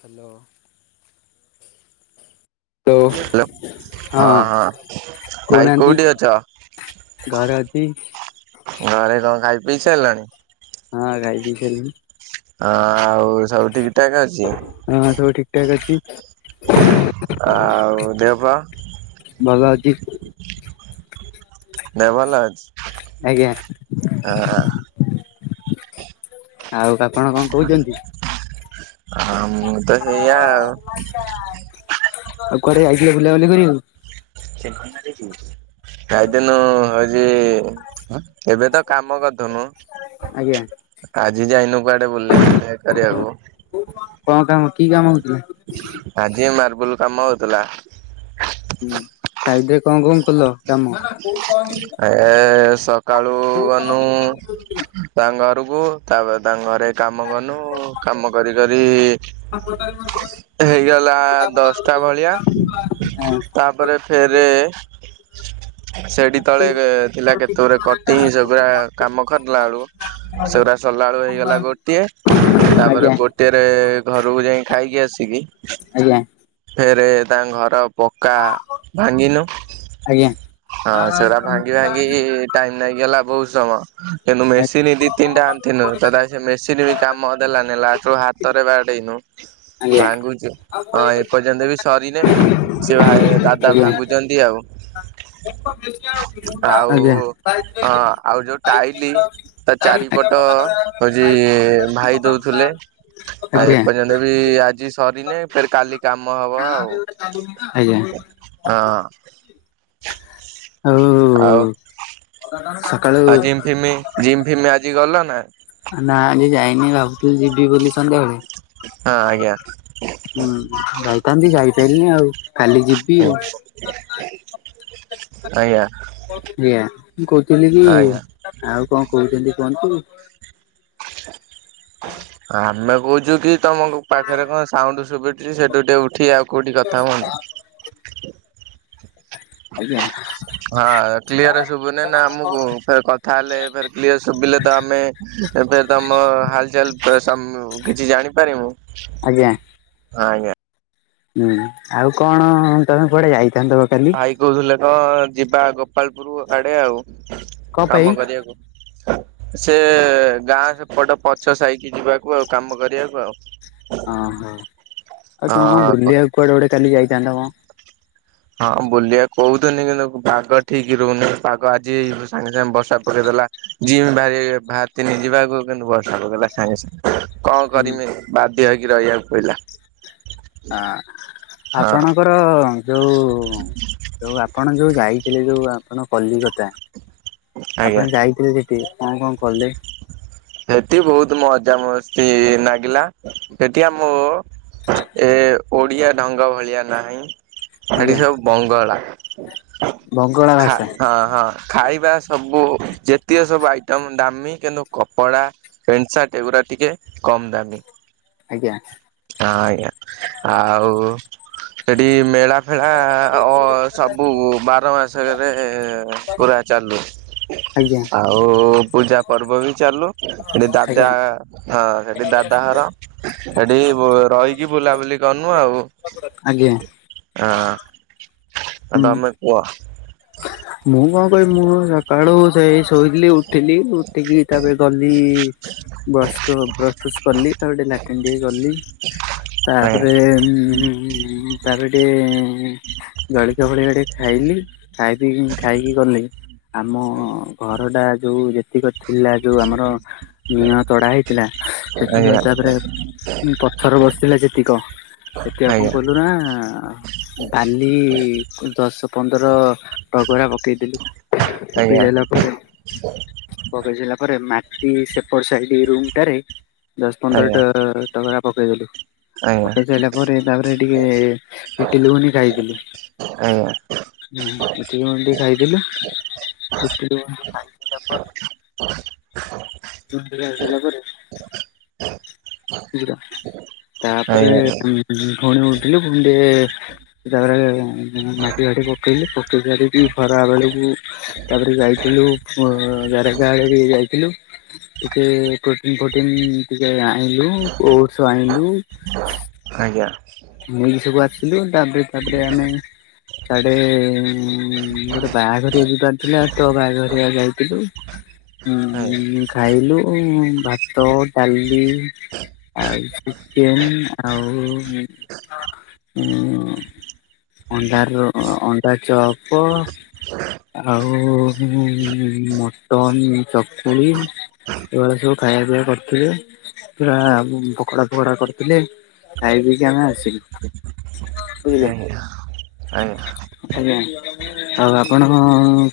Hello hello ହଁ ହଁ ଭାଇ କହୁନାହାନ୍ତି କୋଉଠି ଅଛ ଘରେ ଅଛି ଘରେ କଣ ଖାଇ ପିଇ ସାରିଲାଣି [unintelligible] ହଁ ଆଉ ସବୁ ଠିକଠାକ୍ ଅଛି ହଁ ସବୁ ଠିକ ଠାକ ଅଛି ଆଉ ଦେହ ପାହ ଭଲ ଅଛି ଦେହ ଭଲ ଅଛି ଆଜ୍ଞା ହଁ ହଁ ଆଉ କ ଆଉ ମୁଁ ତ ସେଇଆ ଆଉ ଆଉ କୁଆଡେ ଯାଇିଥିଲେ ବୁଲାବୁଲି କରିଵାକୁ [unintelligible] କାଇଦିନୁ ହଉଛି ଏବେ ତ କାମ କରିଦୁନୁ ଆଜ୍ଞା ଆଜି ଯାଇନୁ କୁଆଡେ ବୁଲା ବୁଲି କରିବାକୁ କଣ୍ କାମ କି କାମ ହଉଛି ଆଜି ମାର୍ବଲ କାମ ହଉଥିଲା ହଁ ତା ଭିତେରେ କଣ କଣ କଲ କାମ? ହେ ସକାଳୁ ଗନୁ ତାଙ୍କ ଘରକୁ ତାପରେ ତାଙ୍କ ଘରେ କାମ କନୁ କାମ କରି କରି ହେଇଗଲା ଦଶଟା ଭଳିଆ ତା ତାପରେ ଫେରେ ସେଠି କେତେଳେ ଥିଲା କେତେ ଗୁରେ କଟିଂ ସେଗୁଡ଼ା କାମ କରିଲା ବେଳକୁ ସେଗୁରା ସଲାଳୁ ହେଇଗଲା ଗୋଟିଏ ତାପରେ ଆଜ୍ଞା। ଗୋ ଟେରେ ଘରକୁ ଯାଇ ଖାଇକି ଆସିକି ଆଜ୍ଞା। ଫେରେ ତାଙ୍କ ଘର ପକା ଭାଙ୍ଗିଲୁ ଆଜ୍ଞା ଆ ଭାଙ୍ଗି ଭାଙ୍ଗି କି ଟାଇମ ଲାଗିଗଲା ବହୁତ ସମୟ। କିନ୍ତୁ ଆଜ୍ଞା। ମେସିନି ଦି ତିନିଟା ଆଣିଥିଲୁ ତଥାପି ସେ ମେସିନି ବି କାମ ଦେଲାନି ଲାଷ୍ଟରୁ ହାତ ତରେ ବାଡେଇନୁ। ଆଜ୍ଞା। ଭାଙ୍ଗୁଛୁ ହଁ ଏପର୍ଯ୍ୟନ୍ତ ବି ସରିନେ ଆଜ୍ଞା। ସେ ଦାଦା ଆଜ୍ଞା। ଭାଙ୍ଗୁଛନ୍ତି ଆଉ। [unintelligible] ଆଉ ଅ ଆଉ ଯୋଉ ଟାଇଲି ତା ଚାରିପଟ ହଉଛି ଭାଇ ଦଉଥିଲେ ଆଉ ଏପର୍ଯ୍ୟନ୍ତ ବି ଆଜି ଆଜିସରିନେ ଫେର କାଲି କାମ ହବ ଆଉ ଆଜ୍ଞା। ହଁ। ଆଉ ସକାଳୁ ଆଉ ଜିମ୍ ଫିମ, ଜିମ୍ ଫିମ ଆଜି ଗଲ ନାଁ। ନା ଆଜି ଯାଇନି ଭାବୁଥିଲି ଯିବି ବୋଲି ସନ୍ଧ୍ୟାବେଳେ। ହଁ ଆଜ୍ଞା। ହୁଁ ଯାଇଥାନ୍ତି ଯାଇପାରିନି ଆଉ କାଲି ଯିବି ଆଉ। [inaudible] ଅୟା ଆଞା ମୁଁ କହୁଥିଲି କି ଆଉ କଣ କହୁଚନ୍ତି କୁହନ୍ତୁ। ଆମେ କହୁଚୁକିତମ ପାଖରେ କଣ ସାଉଣ୍ଡ ସୁବୁ ସେଠୁ ଟିକିଏଉଠି ଆଉ କଉଠି କଥା ହୁଅନ୍ତୁ। ଆଜ୍ଞା। ହଁ କ୍ଲିୟର ଶୁଭୁନି ନା ଆମକୁ ଫେର କଥା ହେଲେ ଫେର କ୍ଲିୟର ଶୁଭିଲେ ତ ଆମେ ଏବେ ତମ ହାଲଚାଲ ସମ କିଛି ଜାଣିପାରିବୁ। ଆଜ୍ଞା ଆଜ୍ଞା। ହୁଁ ଆଉ କଣ ତମେ କୁଆଡେ ଯାଇଥାନ୍ତ ବା କାଲି। ଏଇ କହୁଥିଲେ କଣ ଯିବା ଗୋପାଳପୁର ଆଡେ କଣ ଆଉ ପାଇଁ କାମ କରିବାକୁ। ସେ ଗାଁ ସେପଟ ପଛ ସାଇକି ଯିବାକୁ ଆଉ କାମ କରିବାକୁ ଆଉ। ଅହଁ ଆଉ ତମ କଣ ହଁ। ବୁଲିବାକୁ କୁଆଡେ ଗୋଟେ କାଲି ଯାଇଥାନ୍ତା କଣ? ହଁ ବୁଲିବା କହୁଥନି କିନ୍ତୁ ପାଗ ଠିକ୍ ରହୁନି ପାଗ ଆଜି ସାଙ୍ଗେ ସାଙ୍ଗେ ବର୍ଷା ପକେଇଦେଲା। ଯିମି ବାହାରି ବାହାରଥିନି ଯିବାକୁ କିନ୍ତୁ ବର୍ଷାପକେଇଲା ସାଙ୍ଗେ ସାଙ୍ଗେ। କଣ ହୁଁ କରମି ବାଧ୍ୟ ହେଇକି ରହିବାକୁ ପଇଲା। ଅଁ ହଁ ଆପଣଙ୍କ ର ଯୋଉ, ଯୋଉ ଆପଣ ଯୋଉ ଯାଇଥିଲେ ଯୋଉ ଆପଣ କଲିକତା ଆଜ୍ଞା ଆପଣ ଯାଇଥିଲେ ସେଠି କଣ କଣ କଲେ? ସେଠି ବହୁତ ମଜାମସ୍ତି ନାଗିଲା ସେଠି ଆମୋ [inaudible] ଏ ଓଡ଼ିଆ ଢଙ୍ଗ ଭଳିଆ ନାହିଁ। ସେଠି ଆଜ୍ଞା ସବୁ ବଙ୍ଗଳା ବଙ୍ଗଳା ଖା ଭାଷା ହଁ ହଁ। ଖାଇବା ସବୁ ଯେତିୀୟ ସବୁ ଆଇଟମ୍ ଦାମୀ କିନ୍ତୁ କ ପଡ଼ା ପ୍ୟାଣ୍ଟ ସାର୍ଟ ଏଗୁଡ଼ା ଟିକିଏ କମ୍ ଦାମୀ। ଆଜ୍ଞା ହଁ ଆଜ୍ଞା ଆଉ ସେଠି ମେଳା ମେଳା ସବୁ ବାର ମାସରେ ପୁରା ଚାଲୁ। ଆଜ୍ଞା ଆଉ ପୂଜା ପର୍ବ ବି ଚାଲୁ ସେଠି ଆଜ୍ଞା ଦାଦା ହଁ ସେଠି ଦାଦା ଘର ସେଠି ରହିକି ବୁଲାବୁଲି କରନୁ ଆଉ ଆଜ୍ଞା ଆଜ୍ଞା ହଁ। ଆ ହୁଁ। ତମେ କୁହ? ମୁଁ କଣ କହିବି ମୁଁ ସକାଳୁ ସେଇ ଶୋଇଥିଲି ଉଠିଲି ଉଠିକି ତାପରେ ଗଲି ବ୍ରସ୍ କ ବ୍ରେକ ଫାଷ୍ଟ କଲି ତା ପରେ ଟିକେ ଲାଟ୍ରନ୍ ଟିକେ ଗଲି ଆଜ୍ଞା ତାପରେ ତାପରେ ଟିକେ ଜଲିଖିଆ ଫଳିଖିଆ ଟିକେ ଖାଇଲି ଖାଇ ପିଇକି ଖାଇକି ଗଲି ଆମ ଆଜ୍ଞା ଘର ଟା ଯୋଉ ଯେତିକି ଥିଲା ଯୋଉ ଆମର ନିହଁ ତଡା ହେଇ ଥିଲା ସେ ଆଜ୍ଞା ଆଜ୍ଞା ତାପରେ ପଥର ବସିଥିଲା ଯେତିକ ସେଠି ଆଉ କଣ ଆଜ୍ଞା କଲୁ ନା ବାଲି ଦଶ ପନ୍ଦର ଟ୍ରକ ଭଳିଆ ପକେଇଦଲୁ। ଆଜ୍ଞା ପକାଇସାଇଲା ପରେ ପକାଇସାଇଲା ପରେ ମା ସେପଟ ସାଇଡ ରୁମ ଟାରେ ଦଶ ପନ୍ଦର ଆଜ୍ଞା ଟ୍ରକ ଭଳିଆ ପକେଇଦଲୁ। ପକାଇ ସାରିଲା ପରେ ତାପରେ ଟିକେ ଇଟିଲି ଗୁଗୁନି ଖାଇଥିଲି। ଆଜ୍ଞା ହୁଁ ଇଟିଲି ଗୁଗୁନି ଟିକେ ଖାଇଥିଲୁ, ଇଟିଲି ଗୁଗୁନି ଟିକେ ଖାଇସାରିଲା ପରେ [unintelligible] ବୁଝିଲ ତାପରେ ଆଜ୍ଞା ଫୁଣି ଉଠିଲି ଫୁଣି ଟିକେ ତାପରେ ମାଟି ବାଡି ପକେଇଲି ପକେଇ ଶାରିକି ଖରା ବେଳକୁ ତାପରେ ଯାଇଥିଲୁ ଜାରକା ଆଡେ ବି ଯାଇଥିଲୁ। ଟିକେ ପ୍ରୋଟିନ୍ ପ୍ରୋଟିନ୍ ଟିକେ ଲୁ ଓଟସ ଆଣିଲୁ ଆଜ୍ଞା ମୁଇ ସବୁ ଆସିଲୁ ତାପରେ ତାପରେ ଆମେ ସାଡେ ଗୋଟେ ବାହାଘରିଆ ଯିବାର ଥିଲା ତ ବାହାଘରିଆ ଯାଇଥିଲୁ। ଆଜ୍ଞା ଉ ଖାଇଲୁ ଭାତ ଡାଲି ଆଉ ଚିକେନ ଆଉ ଉଁ ଅଣ୍ଡାର ଅଣ୍ଡା ଚପ ଆଉ ମଟନ୍ ଚକୁଳି ଏଇ ଭଳିଆ ସବୁ ଖାଇବା ପିଇବା କରିଥିଲେ। ପୁରା ପକଡା ଫକଡା କରିଥିଲେ ଖାଇ ପିକି ଆମେ ଆସିଲୁ। ବୁଝିଲେ? ଆଜ୍ଞା ଆଜ୍ଞା ଆଜ୍ଞା। ଆଉ ଆପଣ କ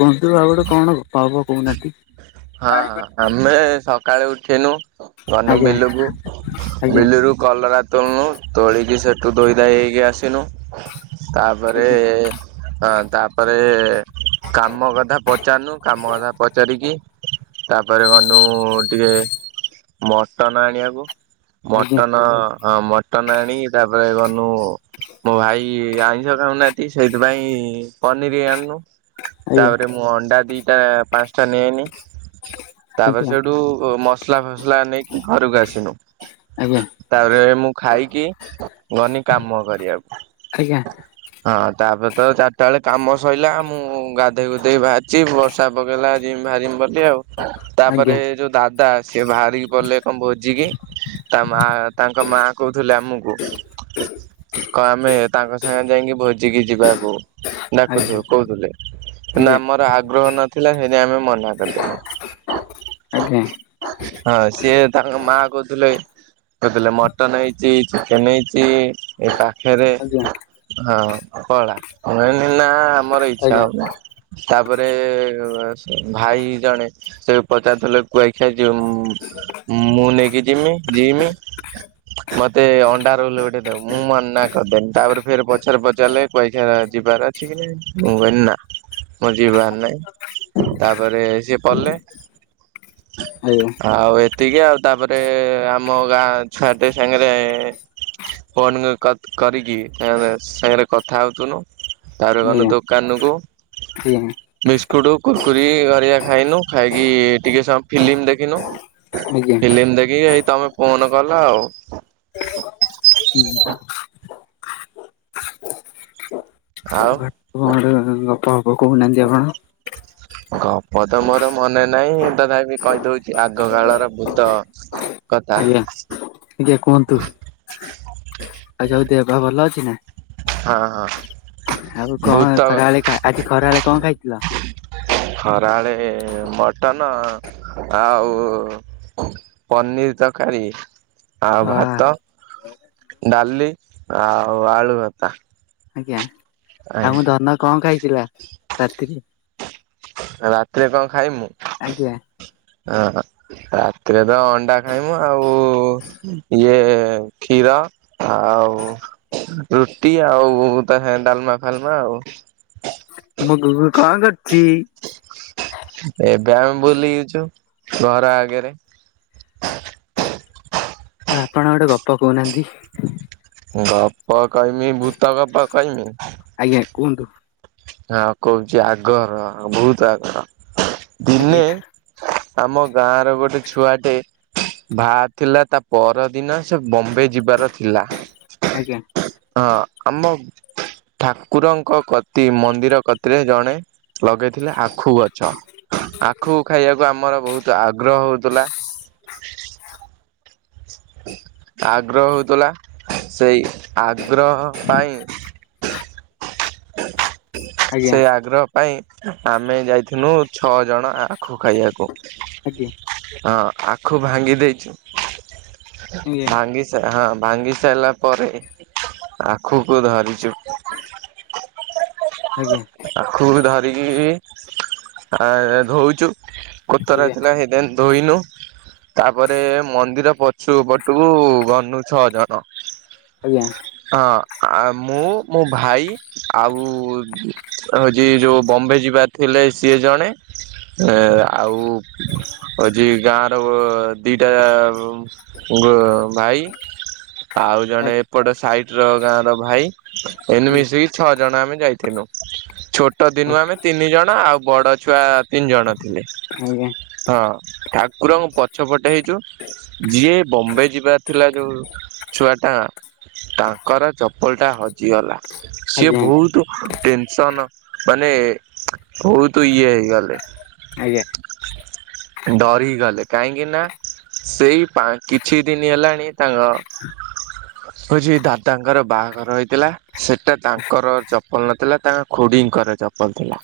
କୁହନ୍ତୁ ଆଉ ଗୋଟେ କଣ ପାବ କହୁନାହାନ୍ତି ହଁ ହଁ ଆମେ ସକାଳେ ଉଠିନୁ ଘନୁ ଆଜ୍ଞା ବିଲୁକୁ ଆଜ୍ଞା ବିଲୁରୁ କଲରା ତୋଳୁନୁ ତୋଳିକି ସେଠୁ ଧୁୋଇ ଧାଇ ହେଇକି ଆସିନୁ ତାପରେ ଆଜ୍ଞା ହଁ ତାପରେ କାମ କଥା ପଚାରୁନୁ କାମ କଥା ପଚାରିକି ତାପରେ ଗନୁ ଟିକେ ମଟନ ଆଣିବାକୁ ଆଜ୍ଞା ମଟନ ହଁ ମ ଟନ ଆଣିକି ତାପରେ ଗନୁ ମୋ ଭାଇ ଆଇଁଷ ଖାଉନା କି ସେଇଥିପାଇଁ ପନିରି ଆନୁ ତାପରେ ମୁଁ ଅଣ୍ଡା ଦିଟା ପାସ୍ଟା ନେନି ତାପରେ ଆଜ୍ଞା ସେଇଠୁ ମସ୍ଲା ଫସ୍ଲା ନେଇକି ଘରକୁ ଆସିନୁ ଆଜ୍ଞା ତାପରେ ମୁଁ ଖାଇକି ଗନି କାମ କରିବାକୁ ଆଜ୍ଞା ହଁ ତାପରେ ତ ଚାର୍ଟା ବେଳେ କାମ ସଇଲା ମୁଁ ଗାଧେଇ ଗୁଧେଇକି ବାହାର୍ଚି ବର୍ଷା ପକେଇଲା ହାରି ମୁ ଭାରିିମି ଆଉ ତାପରେ ଆଜ୍ଞା ଯୋଉ ଦାଦା ସିଏ ବାହାରିକି ପଲେ କଣ ଭୋଜିିକି ତାମା ତାଙ୍କ ମା କହୁଥିଲେ ଆମକୁ କ ଆମେ ତାଙ୍କ ସାଙ୍ଗେ ଯାଇଙ୍କି ଭୋଜିିକି ଯିବାକୁ ଆଜ୍ଞା ଡାକୁଛୁ ଆଜ୍ଞା କହୁଥିଲେ କିନ୍ତୁ ଆଜ୍ଞା ଆମର ଆଗ୍ରହ ନଥିଲା ହେଇଥି ପାଇଁ ଆମେ ମନା ଆଜ୍ଞା ହଁ ସିଏ ତାଙ୍କ ମା କହୁଥିଲେ କହୁଥିଲେ ମଟନ ହେଇଚି ଚିକେନେ ନେଇଚି ଏ ପାଖେରେ ଆଜ୍ଞା ହଁ କଳା ମୁ କହିନି ନା ଆମର ଆଜ୍ଞା ଇଛା ହେଉନେଇ ତାପରେ ଭାଇ ଜଣେ ସେବି ପଚାରୁଥିଲେ କୁଆଖିଆ ଯିବ ମୁ ମୁଁ ନେଇକି ଯିମି ଯିମି ମତେ ଅଣ୍ଡା ରୋଲ ଗୋଟେ ଦବୁ ମୁଁ ମନା କରଦେନି ତାପରେ ଫେରେ ପଛରେ ପଚାର୍ଲେ କୁଆଖିଆ ଯିବାର ଅଛି କି ନାହି ମୁଁ କହିନି ନା ମୋର୍ ଯିବାର୍ ନାହିଁ ତାପରେ ପଲେ ଆଉ ଏତିକି ଆଉ ତାପରେ ଆମ ଗାଁ ଛୁଆ ଟେ ସାଙ୍ଗେରେ ଫୋନ୍ କଥ୍ କରିକି ତା ସାଙ୍ଗେରେ କଥା ହେଉଥୁନୁ ତାପରେ ଗନୁ ଦୋକାନୁକୁ ବିସ୍କୁଟୁ, କୁର୍କୁରି ଘରିଆ ଖାଇନୁ ଖାଇକି ଟିକେ ସମ୍ ଫିଲ୍ମୀ ଦେଖିନୁ ଆଜ୍ଞା ଆଜ୍ଞା ଆଜ୍ଞା ଫିଲ୍ମୀ ଦେଖିକି ହେଇ ତମେ ଫୋନ କଲ ଆଉ। ଉ ହୁ। କ ଆଉ ଭାଟ୍ ଙ୍କ ଗୋଟେ ଗପ ଫପ କହୁନାହାନ୍ତି ଆପଣ। ଗପ ତ ମୋର ମନେ ନାହିଁ ତଥାପି କହିଦଉଛି ଆଗ କାଳର ଭୂତ। କଥା ଆଇରା ଆଜ୍ଞା କୁହନ୍ତୁ ଆଛା ଆଉ ଦେହ ପା ଭଲ ଅଛି ନା? ହଁ ହଁ ଆଉ ଭୂତ କଣ ଖରାବେଳେ ଖା ଆଜି ଖରାବେଳେ ଙ୍କ ଖାଇଥିଲ? ଖରା ବେଳେ ମଟନ ଆଉ ପନିର୍ ତକାରୀ। ଆଉ ଅ ଭାତ, ଡାଲି ଆଉ ଆଳୁ ଭତା। ଆଜ୍ଞା ଆଉ ମୁଁ ଧନ ଙ୍କ ଖାଇଥିଲା ରାତିରେ? ରାତିରେ କଣ ଖାଇବିମୁ? ଆଜ୍ଞା। ଆଁ। ରାତିରେ ତ ଅଣ୍ଡା ଖାଇମୁ ଆଉ ଇଏ କ୍ଷୀର। ଆଉ ରୁଟି ଆଉ ତା ସାଙ୍ଗେ ଡାଲ୍ମା ଫାଲ୍ମା ଆଉ ମୋ ଗୁଗୁ ଙ୍କ କର୍ଚି? ଏବେ ଆମେ ବୁଲିଚୁ ଘର ଆଗେରେ। ଆପଣ ଗୋଟେ ଗପ କହୁନାହାନ୍ତି? ଗପ କହିମି ଭୂତ ଗପ କହିମି? ଆଜ୍ଞା କୁହନ୍ତୁ। ହଁ କହୁଚି ଆଗର ବହୁତ୍ ଆଗର ଆଜ୍ଞା ଦିନେ ଆମ ଗାଁ ର ଗୋଟେ ଛୁଆଟେ ବାହାରେ ଥିଲା ତା ପର ଦିନ ସେ ବମ୍ବେ ଯିବାର ଥିଲା ଆଜ୍ଞା। ହଁ ଆମ ଠାକୁରଙ୍କ କତି ମନ୍ଦିର କତିରେ ଜଣେ ଲଗେଇଥିଲେ ଆଖୁ ଗଛ ଆଖୁ ଖାଇବାକୁ ଆମର ବହୁତୁ ଆଗ୍ରହ ହଉଥିଲା ଆଗ୍ରହ ହଉଥିଲା ସେଇ ଆଗ୍ରହ ପାଇଁ ଆଜ୍ଞା ସେଇ ଆଗ୍ରହ ପାଇଁ ଆମେ ଯାଇଥିଲୁ ଛଅ ଜଣ ଖୁ ଖାଇବାକୁ ଆଜ୍ଞା ହଁ ଆଖୁ ଭାଙ୍ଗି ଦେଇଚୁ ଭାଙ୍ଗି ହଁ ଭାଙ୍ଗି ସାରିଲା ପରେ ଆଖୁକୁ ଧରିଚୁ ଆଜ୍ଞା। ଆଖୁକୁ ଧରିକି ଆ- ଧଉଚୁ କୋତରା ଥିଲା ହେଇତିପାଇଁ ଧୋଇନୁ ତାପରେ ମନ୍ଦିର ପଛୁ ପଟୁକୁ ଗନୁ ଛଅ ଜଣ। ଆଜ୍ଞା। ହଁ- ଆ ମୁଁ ମୋ ଭାଇ ଆଉ ହଉଚି ଯଉ ବମ୍ବେ ଯିବାର ଥିଲେ ସିଏ ଜଣେ ଏ ଆଉ ହଜି ଗାଁ ର ଦିଟା ଗ -ଭାଇ ଆଉ ଜଣେ ଆଜ୍ଞା ଆଜ୍ଞା ଆଜ୍ଞା ଏପଟ ସାଇଟ୍ ର ଗାଁର ଭାଇ ଏମାନେ ମିଶିକି ଛଅ ଜଣ ଆମେ ଯାଇଥିଲୁ ଛୋଟ ଦିନୁ ଆମେ ତିନି ଜଣ ଆଉ ବଡ ଛୁଆ ତିନି ଜଣ ଥିଲେ। ଯିଏ ବମ୍ବେ ଯିବାର ଥିଲା ଯଉ ଛୁଆ ଟା ତାଙ୍କର ଚପଲ୍ ଟା ହଜି ଗଲା। ଆଜ୍ଞା ଆଜ୍ଞା ଆଜ୍ଞା ଆଜ୍ଞା ଆଜ୍ଞା ଆଜ୍ଞା ଆଜ୍ଞା ଆଜ୍ଞା ସିଏ ବହୁତୁ ଟେନସନ୍ ମାନେ ବହୁତୁ ଇଏ ହେଇଗଲେ। ଆଜ୍ଞା। ଡରି ଗଲେ କାହିଁକିନା ସେଇ ପାଁ- କିଛି ଦିନି ହେଲାଣି ତାଙ୍କ ହଉଚି ଦାଦାଙ୍କର ବାହାଘର ହେଇଥିଲା ସେଟା ତାଙ୍କ୍ ଙ୍କର ଚପଲ ନଥିଲା ତାଙ୍କ ଖୁଡିଙ୍କର ଚପଲ୍ ଥିଲା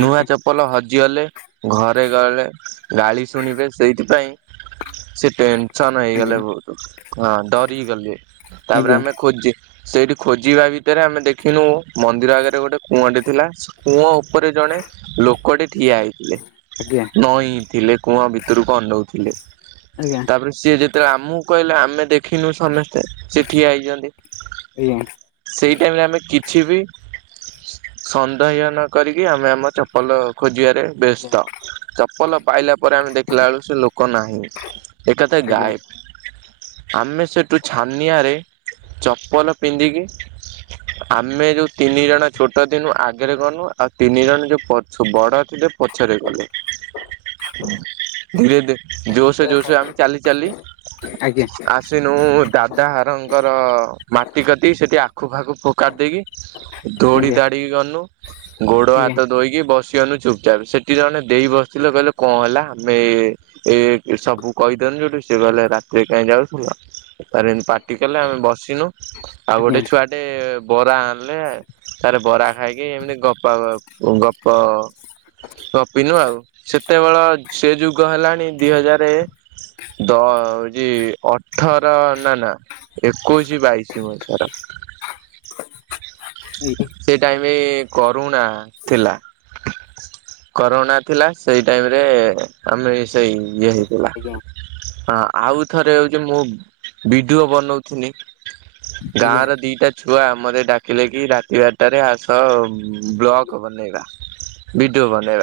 ନୂଆ ଚପଲ୍ ଚପଲ ହଜିଗଲେ ଘରେ ଗଲେ ଗାଳି ଶୁଣିବେ ସେଇଥିପାଇଁ ସେ ଟେନସନ୍ ହେଇଗଲେ ବହୁତୁ ହଁ ଡରି ଗଲେ ତାପରେ ଆମେ ଖୋଜି ସେଇଠି ଖୋଜିବା ଭିତରେ ଆମେ ଦେଖିନୁ ମନ୍ଦିର ଆଗରେ ଗୋଟେ କୁଅଁଟେ ଥିଲା କୂଅ ଉପରେ ଜଣେ ଲୋକଟି ଠିଆ ହେଇଥିଲେ। ଆଜ୍ଞା। ନଇଁ ଥିଲେ କୂଅ ଭିତରକୁ ଅନଉଥିଲେ ଆଜ୍ଞା ଆଜ୍ଞା ତାପରେ ସିଏ ଯେତେବେଳେ ଆମକୁ କହିଲେ ଆମେ ଦେଖିନୁ ସମସ୍ତେ ସେ ଠିଆ ହେଇଚନ୍ତି ହୁଁ। ସେଇ ଟାଇମ୍ ରେ ଆମେ କିଛି ବି ସନ୍ଦେହ ନ କରିକି ଆମେ ଆମ ଚପଲ ଖୋଜିବା ବ୍ୟସ୍ତ ଚପଲ ପାଇଲା ପରେ ଆମେ ଦେଖିଲା ବେଳୁ ସେ ଲୋକ ନାହିଁ। ଏକାଥରେ ଗାୟେବ୍। ଆମେ ସେଠୁ ଛାନିଆରେ ଚପଲ ପିନ୍ଧିକି ଆମେ ଯୋଉ ତିନି ଜଣ ଛୋଟ ଥିଲୁ ଆଗରେ ଗନୁ ଆଉ ତିନି ଜଣ ଯୋଉ ପଛୁ ବଡ ଥିଲେ ପଛରେ ଗଲେ। [inaudible] ଧୀରେ ଧରେ ଜୋସ ଜୋସ ଆମେ ଚାଲି ଚାଲି ଆଜ୍ଞା। ଆସିନୁ ଦାଦା ହାରଙ୍କର ମାଟି କତି ସେଠି ଆଖୁ ଫାଖୁ କାଧେଇକି ଦୌଡି ଦାଡିକି ଗନୁ ଗୋଡ ହାତ ଧୋଇକି ବସ ଗନୁ ଚୁପଚାପ୍ ସେଠି ଜଣେ ଦେଇ ବସିଥିଲେ କହିଲେ କଣ ହେଲା ଆମେ ଏ ସବୁ କହିଦେନୁ ଯୋଉଠୁ ସିଏ କହିଲେ ରାତିରେ କାହିଁ ଯାଉଥିଲ। ତାପରେ ଏମତି ପାଟି କଲେ ଆମେ ବସିନୁ ଆଉ ଗୋଟେ ଛୁଆଟେ ବରା ଆଣିଲେ ତାର ବରା ଖାଇକି ଏମିତି ଗ ପା ଗପ ଗପିନୁ ଆଉ ସେତେବେଳ ସେ ଯୁଗ ହେଲାଣି ଦି ହଜାର ଦ ହଉଛି ଅଠର ନା ନା। ଏକୋଇଶି ବାଇଶି ବର୍ଷ ର। ସେ ଟାଇମ କରୁଣା ଥିଲା। କରୋନା ଥିଲା ସେଇ ଟାଇମ ରେ ଆମେ ସେଇ ଇଏ ହେଇଥିଲା। ହଁ ଆଉ ଥରେ ହଉଛି ମୁଁ ବିଡିଓ ବନଉଥିନି। ଆଜ୍ଞା ଗାଁ ଆଜ୍ଞା ର ଦିଟା ଛୁଆ ମତେ ଡାକିଲେ କି ତି ବାରଟାରେ ଆସ ବ୍ଲଗ ବନେଇବା ଭିଡିଓ ବନେଇବା।